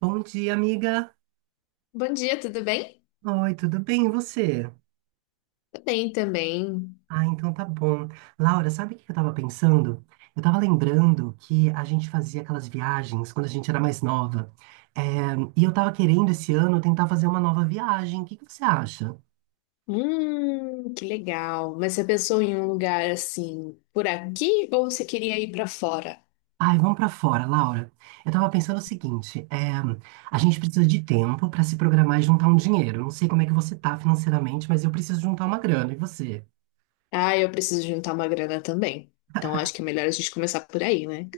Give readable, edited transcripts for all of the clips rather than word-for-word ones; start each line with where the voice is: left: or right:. right: Bom dia, amiga.
left: Bom dia, tudo bem?
right: Oi, tudo bem? E você?
left: Tudo bem também.
right: Ah, então tá bom. Laura, sabe o que eu tava pensando? Eu tava lembrando que a gente fazia aquelas viagens quando a gente era mais nova. É, e eu tava querendo esse ano tentar fazer uma nova viagem. O que que você acha?
left: Que legal. Mas você pensou em um lugar assim por aqui ou você queria ir pra fora?
right: Ai, vamos pra fora, Laura. Eu tava pensando o seguinte: a gente precisa de tempo pra se programar e juntar um dinheiro. Eu não sei como é que você tá financeiramente, mas eu preciso juntar uma grana. E você?
left: Ah, eu preciso juntar uma grana também. Então acho que é melhor a gente começar por aí, né?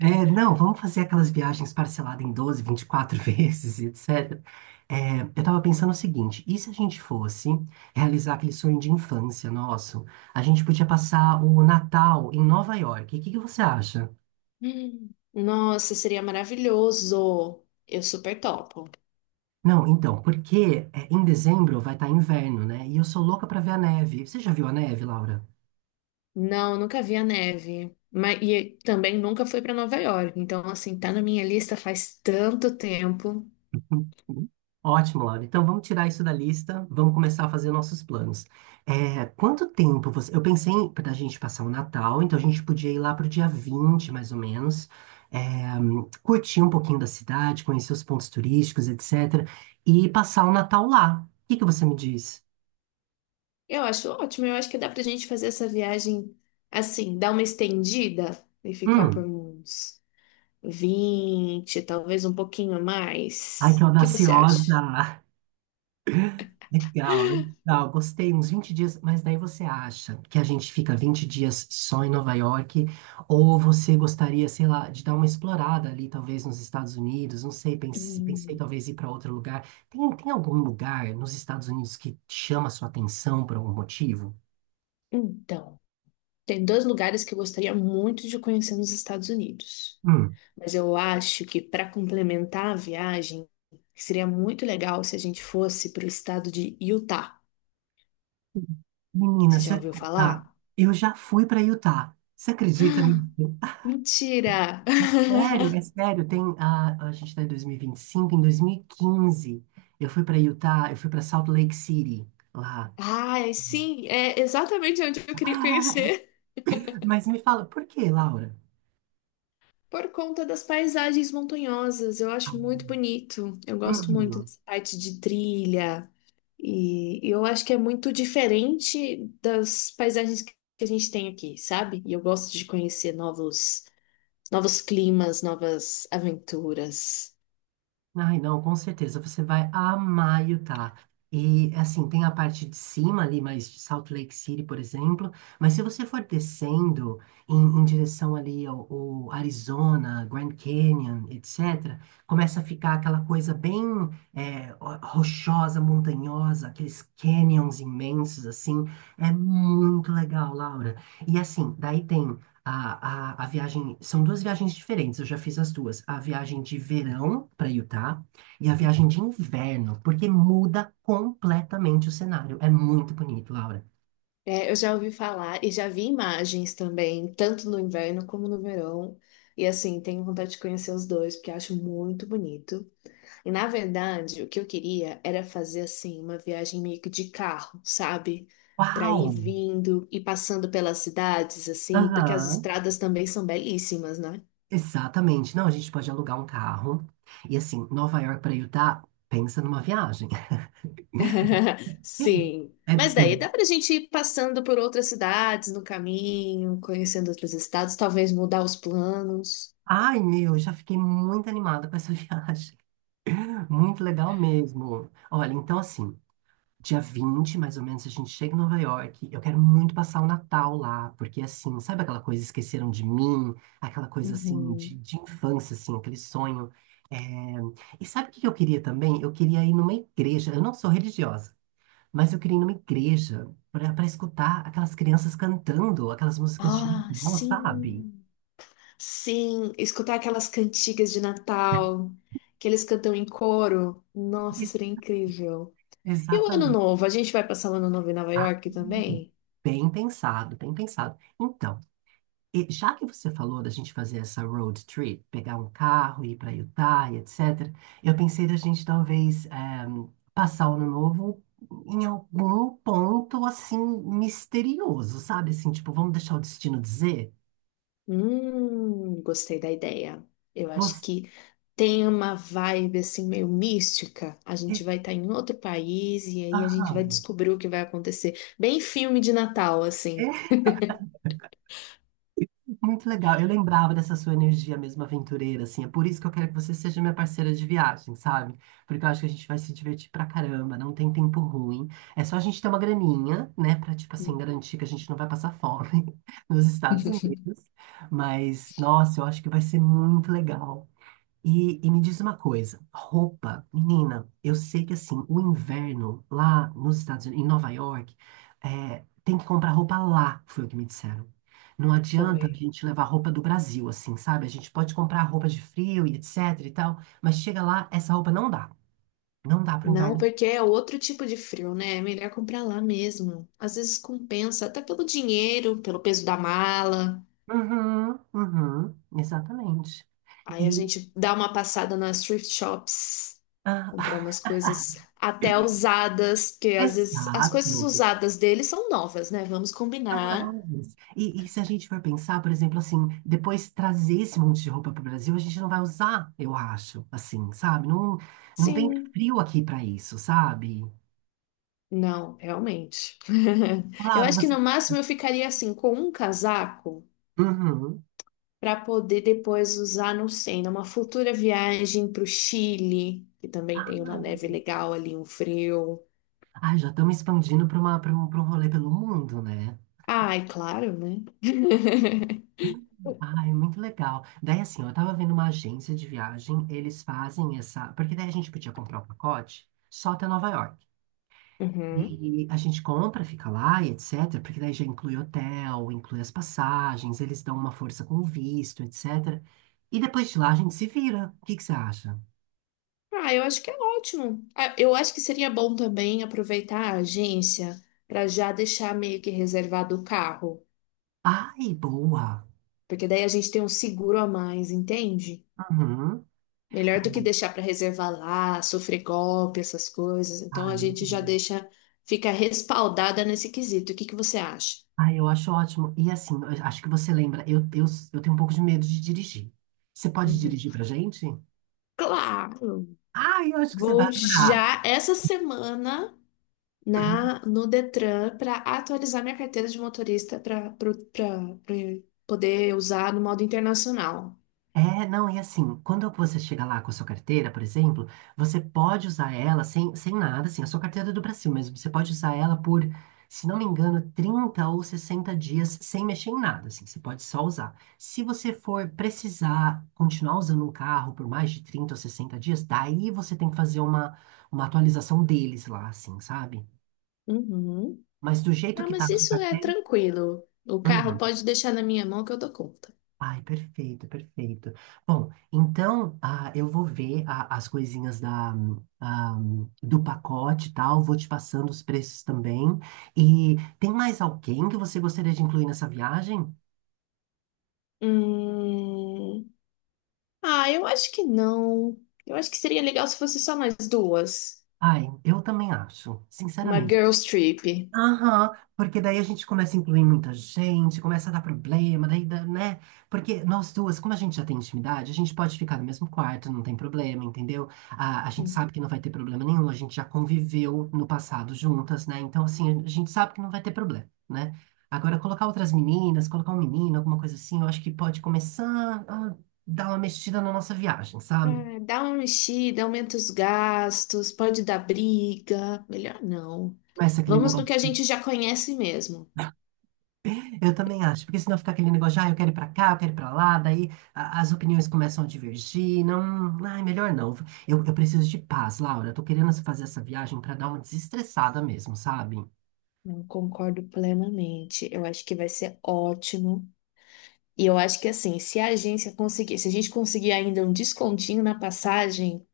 right: É, não, vamos fazer aquelas viagens parceladas em 12, 24 vezes, etc. É, eu tava pensando o seguinte: e se a gente fosse realizar aquele sonho de infância nosso? A gente podia passar o Natal em Nova York. O que que você acha?
left: Nossa, seria maravilhoso. Eu super topo.
right: Não, então, porque em dezembro vai estar inverno, né? E eu sou louca pra ver a neve. Você já viu a neve, Laura?
left: Não, nunca vi a neve. Mas, e também nunca fui pra Nova York. Então, assim, tá na minha lista faz tanto tempo.
right: Uhum. Ótimo, Laura. Então vamos tirar isso da lista, vamos começar a fazer nossos planos. É, quanto tempo você. Eu pensei para a gente passar o Natal, então a gente podia ir lá para o dia 20, mais ou menos, é, curtir um pouquinho da cidade, conhecer os pontos turísticos, etc. E passar o Natal lá. O que que você me diz?
left: Eu acho ótimo, eu acho que dá pra gente fazer essa viagem assim, dar uma estendida e ficar por
right: Hum,
left: uns 20, talvez um pouquinho a
right: ai, que
left: mais. O que você acha?
right: audaciosa! Legal, legal, gostei, uns 20 dias. Mas daí você acha que a gente fica 20 dias só em Nova York, ou você gostaria, sei lá, de dar uma explorada ali, talvez nos Estados Unidos? Não sei, pensei,
left: Hum,
right: talvez ir para outro lugar. Tem algum lugar nos Estados Unidos que chama a sua atenção por algum motivo?
left: Então, tem dois lugares que eu gostaria muito de conhecer nos Estados Unidos,
right: Hum,
left: mas eu acho que para complementar a viagem, seria muito legal se a gente fosse para o estado de Utah.
right: menina,
left: Você
right: se
left: já
right: eu te
left: ouviu
right: contar,
left: falar?
right: eu já fui para Utah, você acredita nisso?
left: Ah, mentira!
right: É sério, é sério. A gente está em dois mil e vinte e cinco. Em 2015 eu fui para Utah, eu fui para Salt Lake City lá.
left: Ai, sim, é exatamente onde eu queria conhecer.
right: Mas me fala, por que, Laura?
left: Por conta das paisagens montanhosas, eu
right: Ah,
left: acho muito bonito. Eu gosto muito
right: uhum.
left: dessa parte de trilha. E e eu acho que é muito diferente das paisagens que a gente tem aqui, sabe? E eu gosto de conhecer novos, novos climas, novas aventuras.
right: Ai, não, com certeza, você vai amar Utah. E, assim, tem a parte de cima ali, mais de Salt Lake City, por exemplo, mas se você for descendo em direção ali ao Arizona, Grand Canyon, etc., começa a ficar aquela coisa bem, rochosa, montanhosa, aqueles canyons imensos, assim. É muito legal, Laura. E, assim, daí tem a viagem. São duas viagens diferentes, eu já fiz as duas. A viagem de verão para Utah e a viagem de inverno, porque muda completamente o cenário. É muito bonito, Laura.
left: É, eu já ouvi falar e já vi imagens também, tanto no inverno como no verão. E assim, tenho vontade de conhecer os dois, porque eu acho muito bonito. E na verdade, o que eu queria era fazer assim uma viagem meio que de carro, sabe? Para
right: Uau!
left: ir vindo e passando pelas cidades assim, porque as
right: Aham,
left: estradas também são belíssimas, né?
right: exatamente. Não, a gente pode alugar um carro. E assim, Nova York para Utah, pensa numa viagem.
left: Sim.
right: É
left: Mas daí
right: bem.
left: dá pra gente ir passando por outras cidades no caminho, conhecendo outros estados, talvez mudar os planos.
right: Ai, meu, eu já fiquei muito animada com essa viagem. Muito legal mesmo. Olha, então assim. Dia 20 mais ou menos, a gente chega em Nova York. Eu quero muito passar o Natal lá, porque assim, sabe aquela coisa, esqueceram de mim, aquela coisa assim de,
left: Uhum.
right: de infância, assim, aquele sonho. É, e sabe o que que eu queria também? Eu queria ir numa igreja. Eu não sou religiosa, mas eu queria ir numa igreja para escutar aquelas crianças cantando aquelas músicas de
left: Ah,
right: Natal, sabe?
left: sim. Sim, escutar aquelas cantigas de Natal que eles cantam em coro. Nossa,
right: Ex-
left: seria incrível. E o ano
right: Exatamente.
left: novo? A gente vai passar o ano novo em Nova
right: Ah,
left: York também?
right: bem pensado, bem pensado. Então, e já que você falou da gente fazer essa road trip, pegar um carro, ir para Utah e etc., eu pensei da gente talvez passar o ano novo em algum ponto assim misterioso, sabe? Assim, tipo, vamos deixar o destino dizer?
left: Gostei da ideia. Eu acho
right: Você...
left: que tem uma vibe assim meio mística. A gente vai estar em outro país e aí a gente
right: Ah,
left: vai descobrir o que vai acontecer. Bem filme de Natal, assim.
right: muito legal. Eu lembrava dessa sua energia mesmo aventureira, assim. É por isso que eu quero que você seja minha parceira de viagem, sabe? Porque eu acho que a gente vai se divertir pra caramba, não tem tempo ruim. É só a gente ter uma graninha, né? Pra, tipo assim,
left: Hum.
right: garantir que a gente não vai passar fome nos Estados Unidos. Mas, nossa, eu acho que vai ser muito legal. E, me diz uma coisa: roupa, menina, eu sei que assim, o inverno lá nos Estados Unidos, em Nova York, tem que comprar roupa lá, foi o que me disseram. Não adianta a
left: Foi.
right: gente levar roupa do Brasil, assim, sabe? A gente pode comprar roupa de frio e etc e tal, mas chega lá, essa roupa não dá. Não dá pro
left: Não,
right: inverno.
left: porque é outro tipo de frio, né? É melhor comprar lá mesmo. Às vezes compensa, até pelo dinheiro, pelo peso da mala.
right: Uhum, uhum, exatamente.
left: Aí a
right: E,
left: gente dá uma passada nas thrift shops. Comprar
right: ah,
left: umas coisas até usadas, porque às vezes as coisas
right: exato.
left: usadas dele são novas, né? Vamos combinar.
right: Mas, se a gente for pensar, por exemplo, assim, depois trazer esse monte de roupa para o Brasil, a gente não vai usar, eu acho, assim, sabe? Não, não tem
left: Sim.
right: frio aqui para isso, sabe?
left: Não, realmente. Eu
right: Claro,
left: acho que
right: você.
left: no máximo eu ficaria assim com um casaco
right: Uhum.
left: para poder depois usar, não sei, numa futura viagem para o Chile, que também tem uma
right: Ah,
left: neve legal ali, um frio.
right: ai, já estamos expandindo para uma, para um rolê pelo mundo, né?
left: Ai, claro, né?
right: Ai, muito legal. Daí, assim, ó, eu tava vendo uma agência de viagem, eles fazem essa. Porque daí a gente podia comprar o pacote só até Nova York.
left: Uhum.
right: E a gente compra, fica lá e etc, porque daí já inclui hotel, inclui as passagens, eles dão uma força com o visto, etc. E depois de lá a gente se vira. O que que você acha?
left: Ah, eu acho que é ótimo. Ah, eu acho que seria bom também aproveitar a agência para já deixar meio que reservado o carro,
right: Ai, boa.
left: porque daí a gente tem um seguro a mais, entende?
right: Uhum.
left: Melhor do que deixar para reservar lá, sofrer golpe, essas coisas. Então a
right: Ai,
left: gente já
right: uhum.
left: deixa, fica respaldada nesse quesito. O que que você acha?
right: Ai, eu acho ótimo. E assim, eu acho que você lembra, eu tenho um pouco de medo de dirigir. Você pode
left: Uhum.
right: dirigir pra gente?
left: Claro,
right: Ai, eu acho que você vai
left: vou
right: adorar.
left: já essa semana na no Detran para atualizar minha carteira de motorista para poder usar no modo internacional.
right: É, não, e assim, quando você chega lá com a sua carteira, por exemplo, você pode usar ela sem nada, assim. A sua carteira é do Brasil mesmo, você pode usar ela por, se não me engano, 30 ou 60 dias sem mexer em nada, assim, você pode só usar. Se você for precisar continuar usando um carro por mais de 30 ou 60 dias, daí você tem que fazer uma atualização deles lá, assim, sabe?
left: Uhum.
right: Mas do jeito
left: Ah,
right: que tá
left: mas
right: a sua
left: isso é
right: carteira.
left: tranquilo. O carro
right: Hum.
left: pode deixar na minha mão que eu dou conta.
right: Ai, perfeito, perfeito. Bom, então eu vou ver as coisinhas da, do pacote e tal, vou te passando os preços também. E tem mais alguém que você gostaria de incluir nessa viagem?
left: Hum... Ah, eu acho que não. Eu acho que seria legal se fosse só mais duas.
right: Ai, eu também acho,
left: Uma
right: sinceramente.
left: girls trip.
right: Aham, porque daí a gente começa a incluir muita gente, começa a dar problema, daí, né? Porque nós duas, como a gente já tem intimidade, a gente pode ficar no mesmo quarto, não tem problema, entendeu? A gente
left: Hum.
right: sabe que não vai ter problema nenhum, a gente já conviveu no passado juntas, né? Então, assim, a gente sabe que não vai ter problema, né? Agora, colocar outras meninas, colocar um menino, alguma coisa assim, eu acho que pode começar a dar uma mexida na nossa viagem, sabe?
left: Ah, dá uma mexida, aumenta os gastos, pode dar briga. Melhor não.
right: Começa aquele
left: Vamos no que
right: negócio.
left: a gente já conhece mesmo.
right: Eu também acho, porque senão fica aquele negócio de, eu quero ir pra cá, eu quero ir pra lá, daí as opiniões começam a divergir. Não, ai, melhor não. Eu preciso de paz, Laura, eu tô querendo fazer essa viagem pra dar uma desestressada mesmo, sabe?
left: Não, concordo plenamente. Eu acho que vai ser ótimo. E eu acho que assim, se a agência conseguir, se a gente conseguir ainda um descontinho na passagem,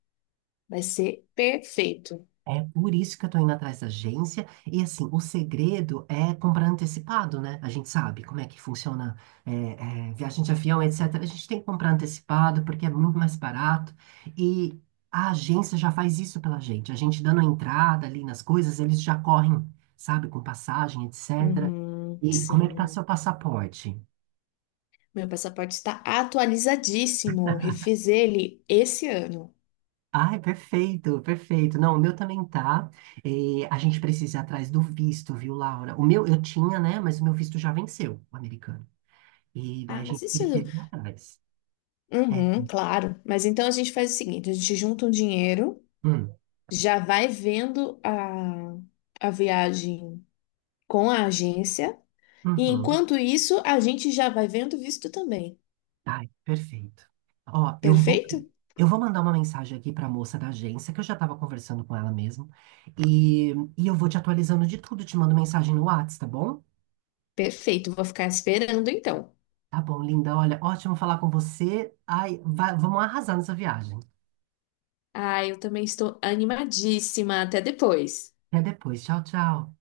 left: vai ser perfeito.
right: É por isso que eu tô indo atrás da agência. E assim, o segredo é comprar antecipado, né? A gente sabe como é que funciona viagem de avião, etc. A gente tem que comprar antecipado porque é muito mais barato. E a agência já faz isso pela gente. A gente dando a entrada ali nas coisas, eles já correm, sabe, com passagem, etc.
left: Uhum,
right: E como é que tá
left: sim.
right: seu passaporte?
left: Meu passaporte está atualizadíssimo. Refiz ele esse ano.
right: Ai, perfeito, perfeito. Não, o meu também tá. A gente precisa ir atrás do visto, viu, Laura? O meu eu tinha, né? Mas o meu visto já venceu, o americano. E daí
left: Ah,
right: a
left: mas
right: gente
left: isso.
right: precisa ir atrás. É.
left: Uhum, claro. Mas então a gente faz o seguinte: a gente junta um dinheiro,
right: Hum,
left: já vai vendo a viagem com a agência. E
right: uhum.
left: enquanto isso, a gente já vai vendo visto também.
right: Ai, perfeito. Ó,
left: Perfeito?
right: eu vou mandar uma mensagem aqui para a moça da agência, que eu já estava conversando com ela mesmo. E, eu vou te atualizando de tudo, te mando mensagem no Whats, tá bom?
left: Perfeito, vou ficar esperando então.
right: Tá bom, linda. Olha, ótimo falar com você. Ai, vamos arrasar nessa viagem.
left: Ah, eu também estou animadíssima. Até depois.
right: Até depois. Tchau, tchau.